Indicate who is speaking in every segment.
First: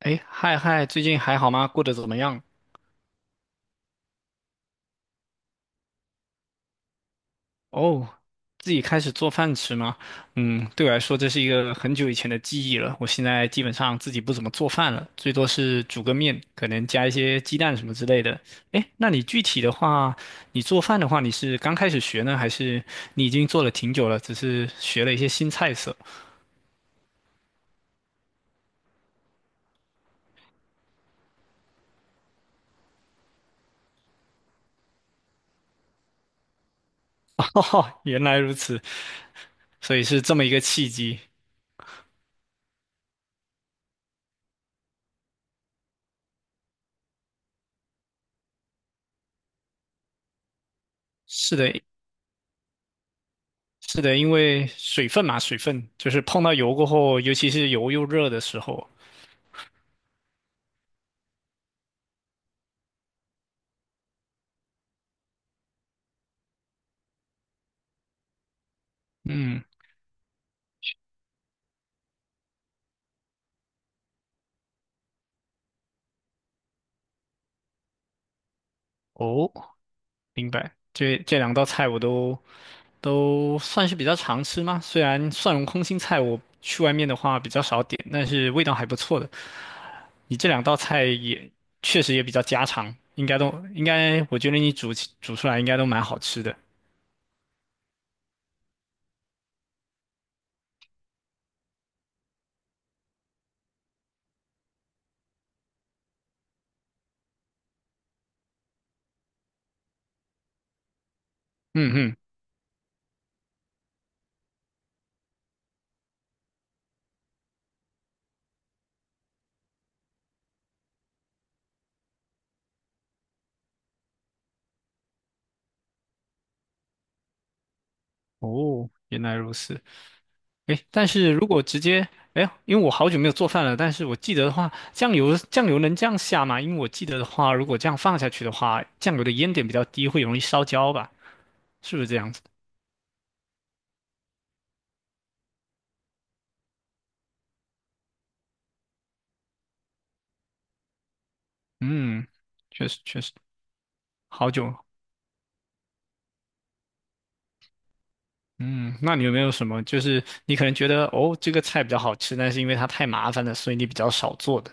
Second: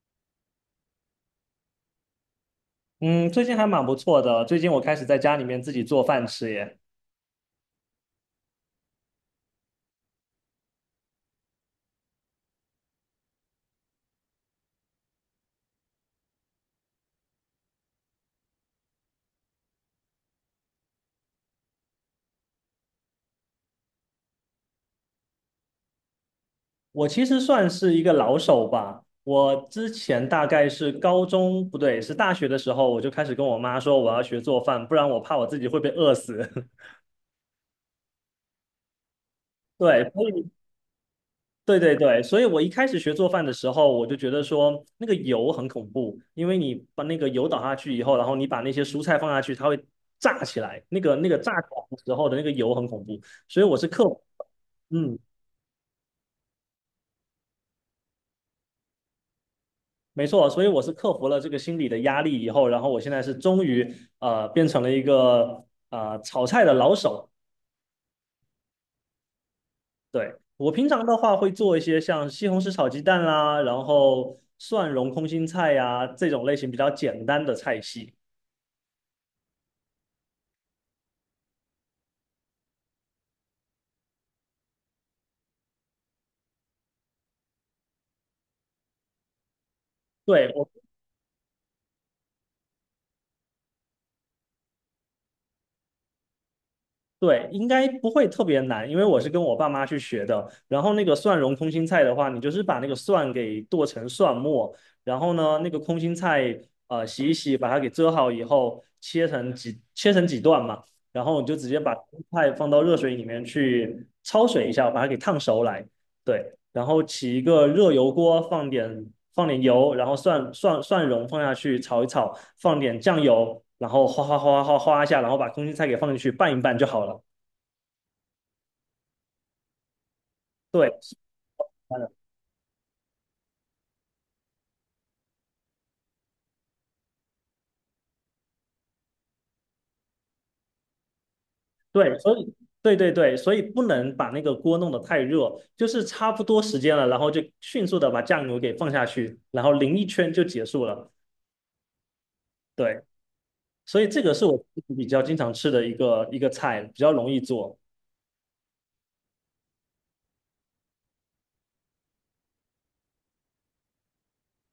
Speaker 1: 哎，嗨嗨，最近还好吗？过得怎么样？
Speaker 2: 嗯，最近还蛮不错的。最近我开始在家里面自己做饭吃耶。
Speaker 1: 哦，自己开始做饭吃吗？嗯，对我来说这是一个很久以前的记忆了。我现在基本上自己不怎么做饭了，最多是煮个面，可能加一些鸡蛋什么之类的。哎，那你具体的话，你做饭的话，你是刚开始学呢，还是你已经做了挺久了，只是学了一些新菜色？
Speaker 2: 我其实算是一个老手吧。我之前大概是高中，不对，是大学的时候，我就开始跟我妈说我要学做饭，不然我怕我自己会被饿死。
Speaker 1: 哈哈，原来如此，所
Speaker 2: 对，
Speaker 1: 以是
Speaker 2: 所
Speaker 1: 这么
Speaker 2: 以
Speaker 1: 一个契机。
Speaker 2: 对对对，所以我一开始学做饭的时候，我就觉得说那个油很恐怖，因为你把那个油倒下去以后，然后你把那些蔬菜放下去，它会炸起来，那个炸
Speaker 1: 是
Speaker 2: 起
Speaker 1: 的，
Speaker 2: 来的时候的那个油很恐怖，所以我是
Speaker 1: 是
Speaker 2: 克
Speaker 1: 的，
Speaker 2: 服。
Speaker 1: 因为水
Speaker 2: 嗯。
Speaker 1: 分嘛，水分就是碰到油过后，尤其是油又热的时候。
Speaker 2: 没错，所以我是克服了这个心理的压力以后，然后我现在是终于变成了一个炒菜的老手。
Speaker 1: 嗯。
Speaker 2: 对，我平常的话会做一些像西红柿炒鸡蛋啦，然后蒜蓉空心菜呀、这种类型比较简单的菜系。
Speaker 1: 哦，明白。这两道菜我都算是比较常吃嘛，虽然蒜蓉空心菜我去外面的话比较少点，但是味道还不错的。你这
Speaker 2: 对，
Speaker 1: 两
Speaker 2: 我
Speaker 1: 道菜也确实也比较家常，应该都应该，我觉得你煮出来应该都蛮好吃的。
Speaker 2: 对，应该不会特别难，因为我是跟我爸妈去学的。然后那个蒜蓉空心菜的话，你就是把那个蒜给剁成蒜末，然后呢，那个空心菜洗一洗，把它给遮好以后，切成几段嘛，然后你就直接把
Speaker 1: 嗯嗯。
Speaker 2: 菜放到热水里面去焯水一下，把它给烫熟来。对，然后起一个热油锅，放点油，然后蒜蓉放下去炒一炒，放点酱油，然后哗哗哗哗哗哗一下，然后把空心菜给放进去拌一拌就好了。
Speaker 1: 哦，原来如此。诶，
Speaker 2: 对，
Speaker 1: 但是如果直
Speaker 2: 是
Speaker 1: 接。
Speaker 2: 的，
Speaker 1: 哎，因为我好久没有做饭了，但是我记得的话，酱油能这样下吗？因为我记得的话，如果这样放下去的话，酱油的烟点比较低，会容易烧焦吧？是不是这
Speaker 2: 对，
Speaker 1: 样
Speaker 2: 所
Speaker 1: 子？
Speaker 2: 以，对对对，所以不能把那个锅弄得太热，就是差不多时间了，然后就迅速的把酱油给放下去，然后淋一圈就结束了。
Speaker 1: 嗯，确
Speaker 2: 对，
Speaker 1: 实确实，
Speaker 2: 所以这个是
Speaker 1: 好
Speaker 2: 我
Speaker 1: 久。
Speaker 2: 比较经常吃的一个菜，比较容易做。
Speaker 1: 嗯，那你有没有什么，就是你可能觉得哦，这个菜比较好吃，但是因为它太麻烦了，所以你比较少做的？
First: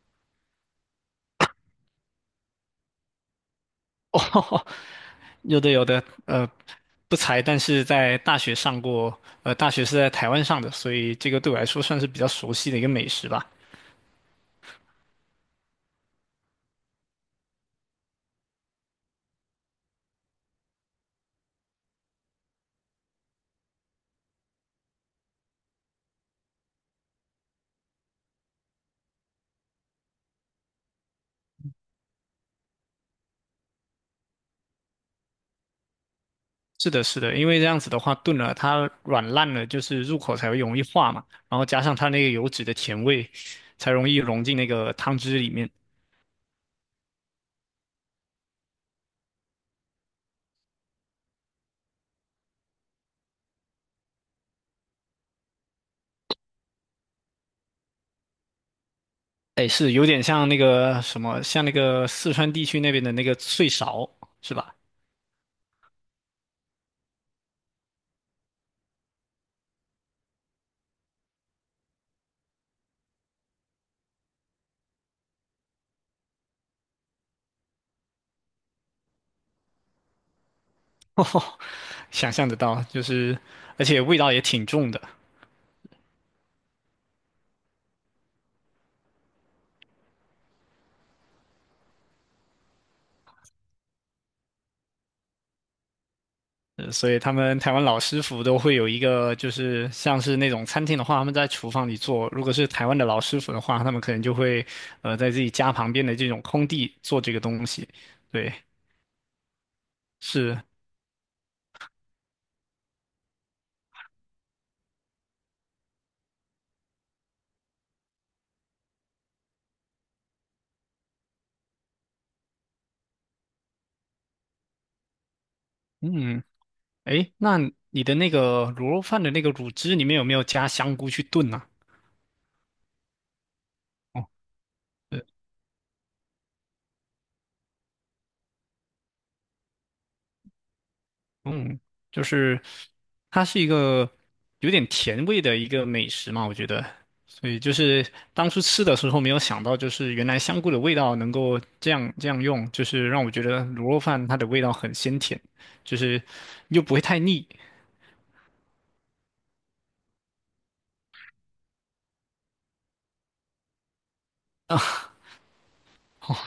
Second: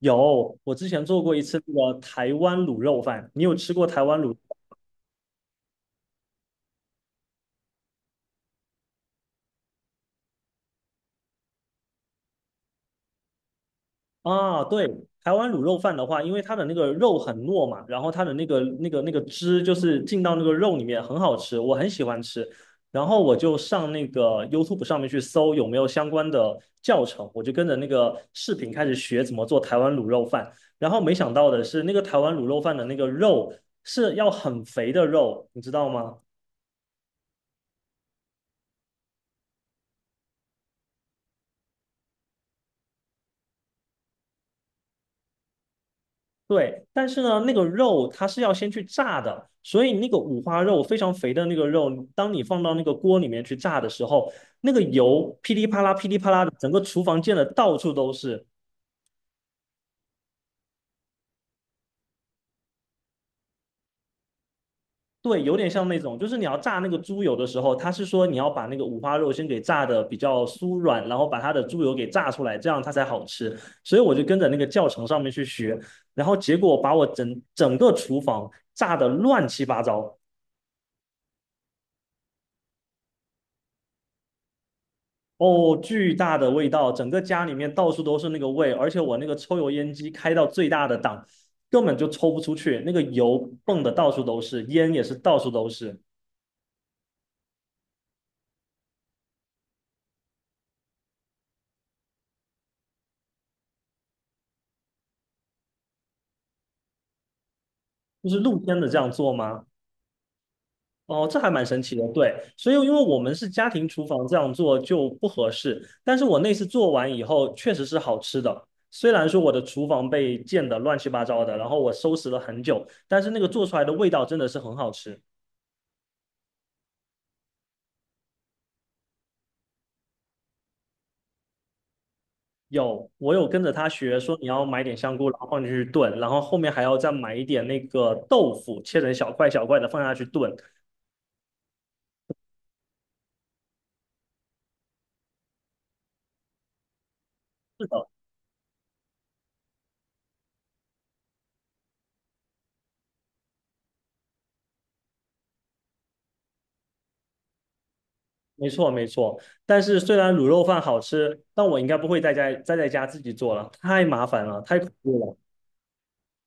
Speaker 2: 有，我之前做过一次那个台湾卤肉饭，你有吃过台 湾卤？
Speaker 1: 哦，有的有的，不才，但是在大学上过，大学是在台湾上的，所以这个对我来说算是比较熟悉的一个美食吧。
Speaker 2: 啊，对，台湾卤肉饭的话，因为它的那个肉很糯嘛，然后它的那个汁就是进到那个肉里面，很好吃，我很喜欢吃。然后我就上那个 YouTube 上面去搜有没有相关的教程，我就跟着那个视频开始学怎么做台湾卤肉饭。然后没想到的是，那个台湾卤肉饭的那个肉是要很肥的肉，你知道吗？
Speaker 1: 是的，是的，因为这样子的话，炖了它软烂了，就是入口才会容易化嘛，然后加上它那个油脂的甜味，才容易融进那个汤汁里面。
Speaker 2: 对，但是呢，那个肉它是要先去炸的，所以那个五花肉非常肥的那个肉，当你放到那个锅里面去炸的时候，那个油噼里啪啦、噼里啪啦的，整个厨房溅的到处都是。
Speaker 1: 哎，是有点像那个什么，像那个四川地区那边的那个脆勺，是吧？
Speaker 2: 对，有点像那种，就是你要炸那个猪油的时候，它是说你要把那个五花肉先给炸的比较酥软，然后把它的猪油给炸出来，这样它才好吃。所以我就跟着那个教程上面去学，然后结果把我整个厨房炸的乱七八糟。
Speaker 1: 哦，想象得到，就是而且味道也挺重的。
Speaker 2: 哦，巨大的味道，整个家里面到处都是那个味，而且我那个抽油烟机开到最大的档，根本就抽不出去，那个油蹦的到处都是，烟也是到处都是。
Speaker 1: 所以他们台湾老师傅都会有一个，就是像是那种餐厅的话，他们在厨房里做；如果是台湾的老师傅的话，他们可能就会在自己家旁边的这种空地做这个东西。
Speaker 2: 就是
Speaker 1: 对，
Speaker 2: 露天的这样做吗？
Speaker 1: 是，
Speaker 2: 哦，这还蛮神奇的。对，所以因为我们是家庭厨房这样做就不合适，但是我那次做完以后确实是好吃的。虽然说我的厨房被溅得乱七八糟的，然后我收拾了很久，但是那个做出来的味道真的是很好吃。
Speaker 1: 嗯，诶，那你的那个卤肉饭的那个卤汁里面有没有加香菇去炖呢、
Speaker 2: 有，我有跟着他学，
Speaker 1: 啊？哦，
Speaker 2: 说你要买点香菇，然后放进去炖，然后后面还要再买一点那个豆腐，切成小块小块的放下去炖。
Speaker 1: 嗯，就是它是一个有点甜味的一个美食嘛，我觉得。所以就
Speaker 2: 是
Speaker 1: 是
Speaker 2: 的，
Speaker 1: 当初吃的时候没有想到，就是原来香菇的味道能够这样这样用，就是让我觉得卤肉饭它的味道很鲜甜，就是又不会太腻
Speaker 2: 没错没错。但是虽然卤肉饭好吃，但我应该不会在家自己做了，太麻烦了，太
Speaker 1: 啊。
Speaker 2: 恐 怖了。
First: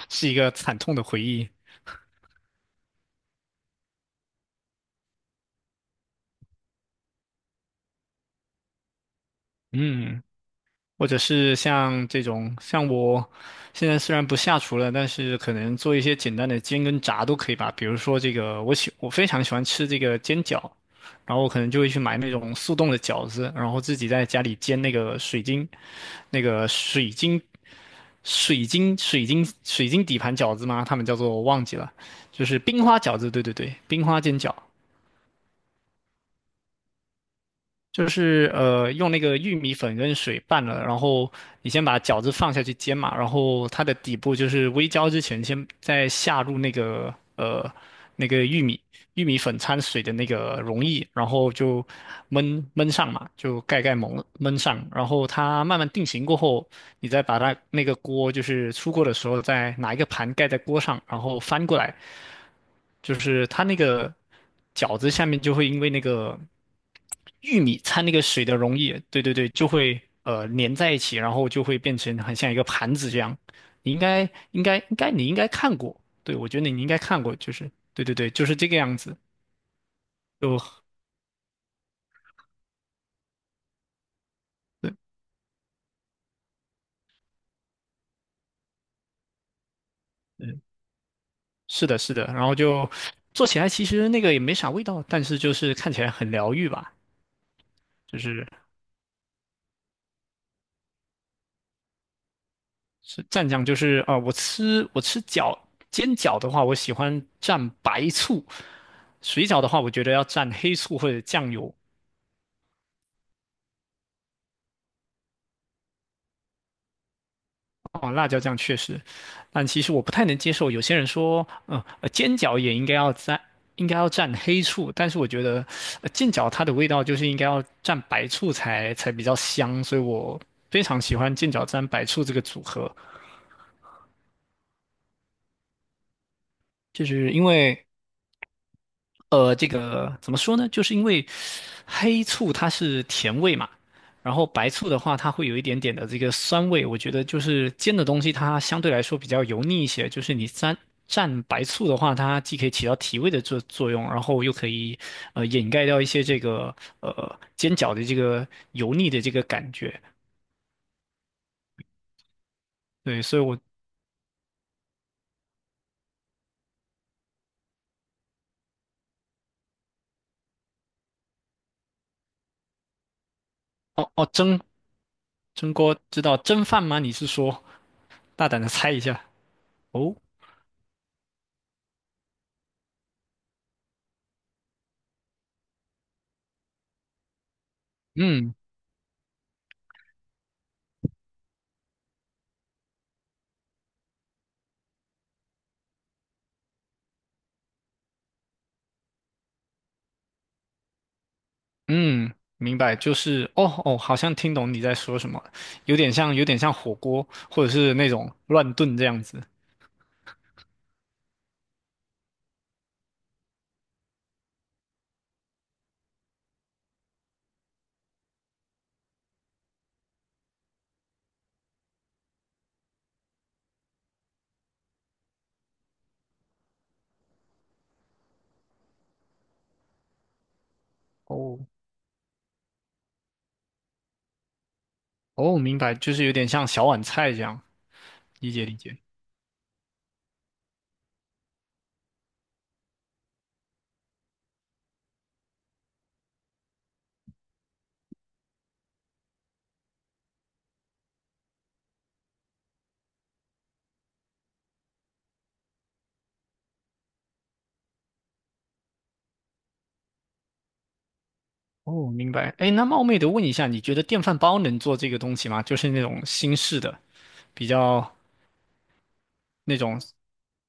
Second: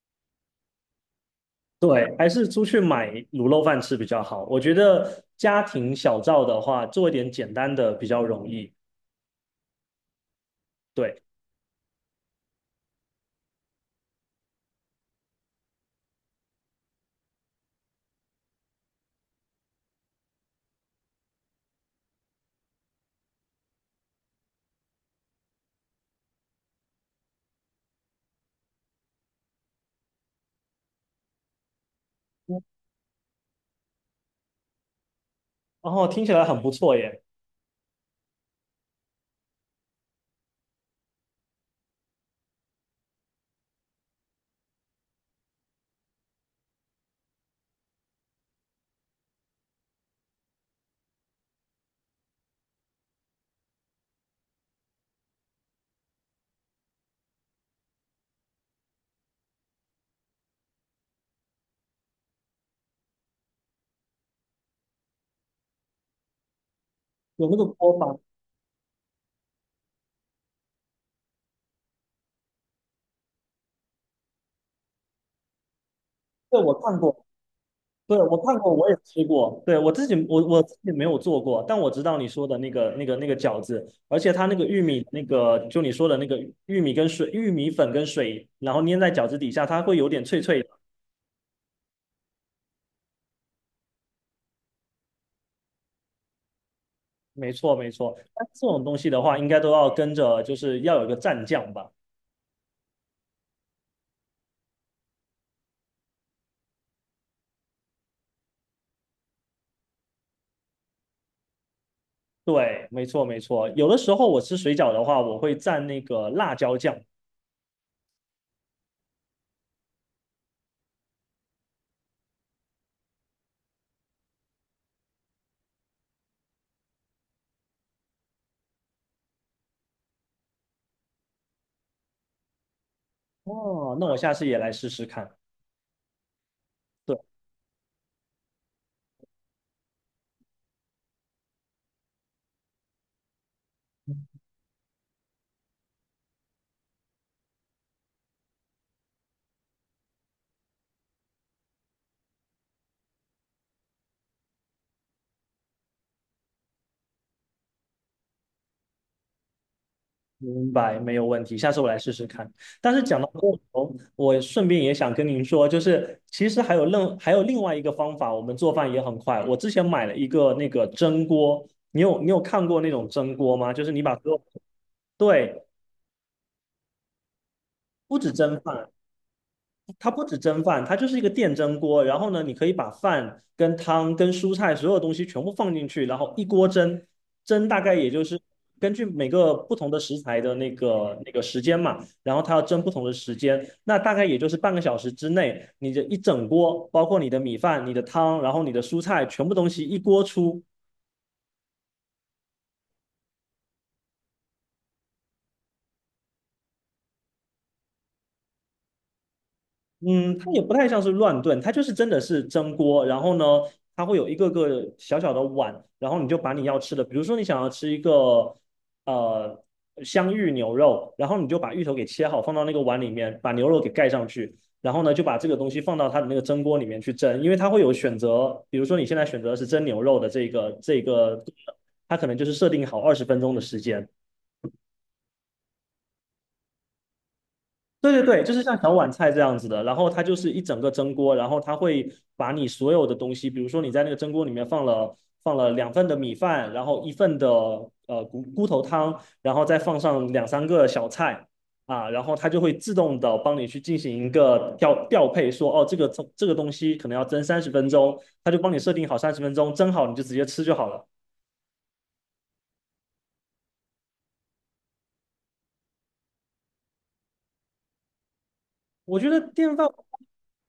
Speaker 1: 是一个惨痛的回忆。
Speaker 2: 对，还是出去买卤肉饭吃比较好。我觉得家庭小灶的话，做一点简单的比较容易。
Speaker 1: 嗯。或者
Speaker 2: 对，
Speaker 1: 是像这种，像我现在虽然不下厨了，但是可能做一些简单的煎跟炸都可以吧。比如说这个，我非常喜欢吃这个煎饺，然后我可能就会去买那种速冻的饺子，然后自己在家里煎那个水晶，那个水晶。底盘饺子嘛，他们叫做我忘记了，就是冰花饺子，对对对，冰花煎饺。
Speaker 2: 然后听起来很不错耶，
Speaker 1: 就是用那个玉米粉跟水拌了，然后你先把饺子放下去煎嘛，然后它的底部就是微焦之前，先再下入那个玉米粉掺水的那个溶液，然后就焖焖上嘛，就盖盖蒙焖上，然后它慢慢定型过后，你再把它那个锅就是出锅的时候，再拿一个盘盖在锅上，然后翻过来，就是它那个饺子下面就会因为那个。
Speaker 2: 有那
Speaker 1: 玉
Speaker 2: 个
Speaker 1: 米
Speaker 2: 锅
Speaker 1: 掺那
Speaker 2: 巴，
Speaker 1: 个水的溶液，对对对，就会粘在一起，然后就会变成很像一个盘子这样。你应该应该应该你应该看过，对，我
Speaker 2: 这
Speaker 1: 觉得
Speaker 2: 我
Speaker 1: 你应该
Speaker 2: 看
Speaker 1: 看
Speaker 2: 过。
Speaker 1: 过，就是对对
Speaker 2: 对，
Speaker 1: 对，
Speaker 2: 我
Speaker 1: 就是
Speaker 2: 看
Speaker 1: 这
Speaker 2: 过，
Speaker 1: 个
Speaker 2: 我
Speaker 1: 样
Speaker 2: 也
Speaker 1: 子，
Speaker 2: 吃过。对，我自己，我
Speaker 1: 就
Speaker 2: 我自己没有做过，但我知道你说的那个饺子，而且它那个玉
Speaker 1: 对，
Speaker 2: 米，那个就你说的那个玉米跟水、玉米粉跟水，然后粘在饺子底下，它会有点脆脆
Speaker 1: 嗯，
Speaker 2: 的。
Speaker 1: 是的，是的，然后就做起来其实那个也没啥味道，但是就是看起来很疗愈吧，
Speaker 2: 没错，没错。
Speaker 1: 就是
Speaker 2: 但这种东西的话，应该都要跟着，就是要有一个蘸酱吧？
Speaker 1: 是蘸酱，就是啊、我吃煎饺的话，我喜欢蘸白醋，水饺的话，我觉得要蘸黑醋或者酱油。
Speaker 2: 对，没错，没错。有的时候我吃水饺的话，我会蘸那个辣椒酱。
Speaker 1: 哦，辣椒酱确实，但其实我不太能接受。有些人说，煎饺也应该要蘸，黑醋，但是我觉得，煎饺它的味道就是应该要蘸白醋才比较香，所以我非常喜欢煎饺蘸白醋这个组合，
Speaker 2: 哦，那我下次也来试试看。
Speaker 1: 就
Speaker 2: 对。
Speaker 1: 是因为这个怎么说呢？就是因为黑醋它是甜味嘛，然后白醋的话，它会有一点点的这个酸味。我觉得就是煎的东西，它相对来说比较油腻一些。就是你蘸白醋的话，它既可以起到提味的作用，然后又可以掩盖掉一些这个煎饺的这个油腻的这个感觉。
Speaker 2: 明白，没有问题，下次我来试试看。但是讲
Speaker 1: 对，
Speaker 2: 到
Speaker 1: 所以
Speaker 2: 过
Speaker 1: 我
Speaker 2: 头，我顺便也想跟您说，就是其实还有另外一个方法，我们做饭也很快。我之前买了一个那个蒸锅，你有看过那种蒸锅吗？就是你
Speaker 1: 哦
Speaker 2: 把
Speaker 1: 哦，
Speaker 2: 所有，
Speaker 1: 蒸
Speaker 2: 对，
Speaker 1: 蒸锅知道蒸饭吗？你是说
Speaker 2: 不止
Speaker 1: 大
Speaker 2: 蒸
Speaker 1: 胆的
Speaker 2: 饭，
Speaker 1: 猜一下
Speaker 2: 它
Speaker 1: 哦，
Speaker 2: 不止蒸饭，它就是一个电蒸锅。然后呢，你可以把饭跟汤跟蔬菜所有东西全部放进去，然后一锅蒸，蒸大概也就是
Speaker 1: 嗯。
Speaker 2: 根据每个不同的食材的那个时间嘛，然后它要蒸不同的时间，那大概也就是半个小时之内，你这一整锅，包括你的米饭、你的汤，然后你的蔬菜，全部东西一锅出，
Speaker 1: 嗯，明白，就是哦哦，好像听懂你在说什么了，有点像火锅，或者是那种乱炖这样子。
Speaker 2: 嗯，它也不太像是乱炖，它就是真的是蒸锅，然后呢，它会有一个个小小的碗，然后你就把你要吃的，比如说你想要吃一个呃香芋牛肉，然后你就把芋头给切好放到那个碗里面，把牛肉给盖上去，然后呢就把这个东西放到它的那个蒸锅里面去蒸，因为它会有选择，比如说你现在选择是蒸牛肉的这个，
Speaker 1: 哦
Speaker 2: 它可能就是设定好20分钟的时间，
Speaker 1: 哦，明白，就是有点像小碗菜这样，
Speaker 2: 对对对，
Speaker 1: 理
Speaker 2: 就是
Speaker 1: 解理
Speaker 2: 像小
Speaker 1: 解。
Speaker 2: 碗菜这样子的，然后它就是一整个蒸锅，然后它会把你所有的东西，比如说你在那个蒸锅里面放了2份的米饭，然后1份的骨头汤，然后再放上两三个小菜啊，然后它就会自动的帮你去进行一个调配说，哦这个东西可能要蒸三十分钟，它就帮你设定好三十分钟，蒸好你就直接吃就好了。
Speaker 1: 哦，明白。哎，那冒昧的问一下，你觉得电饭煲能做这个东西吗？就是那种新式的，比较
Speaker 2: 我觉得电
Speaker 1: 那
Speaker 2: 饭。
Speaker 1: 种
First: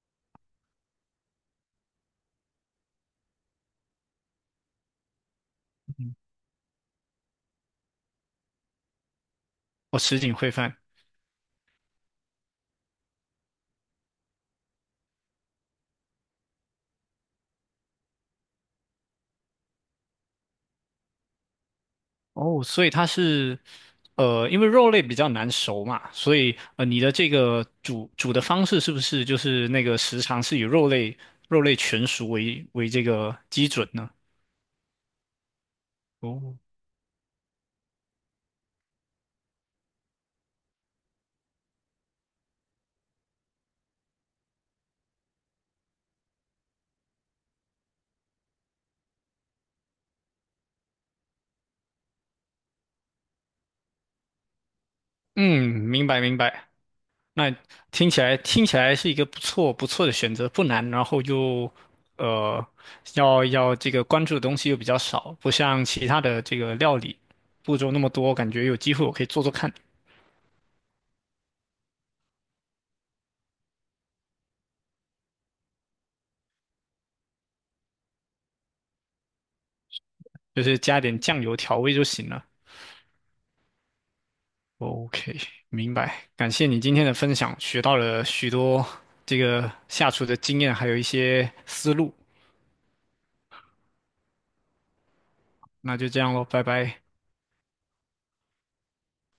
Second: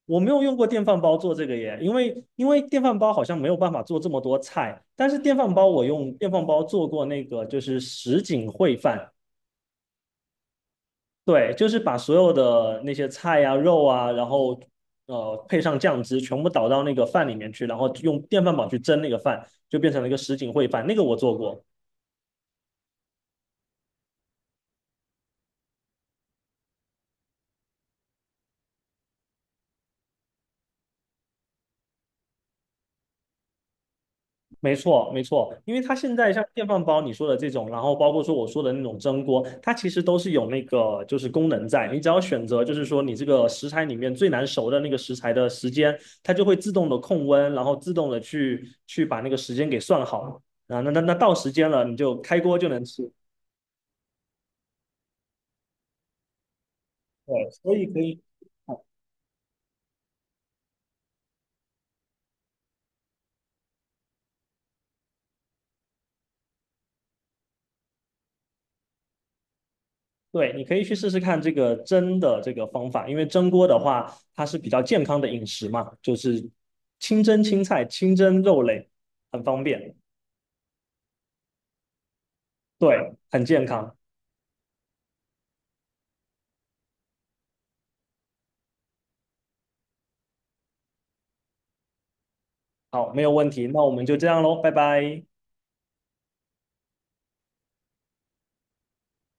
Speaker 2: 我没有用过电饭煲做这个耶，因为电饭煲好像没有办法做这么多菜，但是电饭煲我用电饭煲做过那个就是什锦烩饭，
Speaker 1: 哦，什锦烩饭。
Speaker 2: 对，就是把所有的那些菜啊、肉啊，然后配上酱汁，全部倒到那个饭里面去，然后用电饭煲去蒸那个饭，就变成了一个什锦烩饭，那个我做过。
Speaker 1: 哦，所以它是，因为肉类比较难熟嘛，所以你的这个煮的方式是不是就是那个时长是以肉类全熟为这个基准呢？
Speaker 2: 没错，没错，因为它现在像
Speaker 1: 哦，
Speaker 2: 电饭煲你说的这种，然后包括说我说的那种蒸锅，它其实都是有那个就是功能在，你只要选择就是说你这个食材里面最难熟的那个食材的时间，它就会自动的控温，然后自动的去把那个时间给算好啊，那到时间了你就开锅就能吃，
Speaker 1: 嗯，明白明白。那
Speaker 2: 对，所以可
Speaker 1: 听起
Speaker 2: 以。
Speaker 1: 来听起来是一个不错不错的选择，不难，然后又呃，要这个关注的东西又比较少，不像其他的这个料理步骤那么多，感觉有机会我可以做做看，
Speaker 2: 对，你可以去试试看这个蒸的这个方法，因为蒸锅的话，它是比较健康的饮食嘛，就是清蒸青菜、清蒸肉类，很方便，
Speaker 1: 就是加点酱油调味就行了。
Speaker 2: 对，很健康。
Speaker 1: OK，明白。感谢你今天的分享，学到了许多这个下厨的经验，还有一些思路。
Speaker 2: 好，没有问题，那我们就这样喽，拜拜。
Speaker 1: 那就这样喽，拜拜。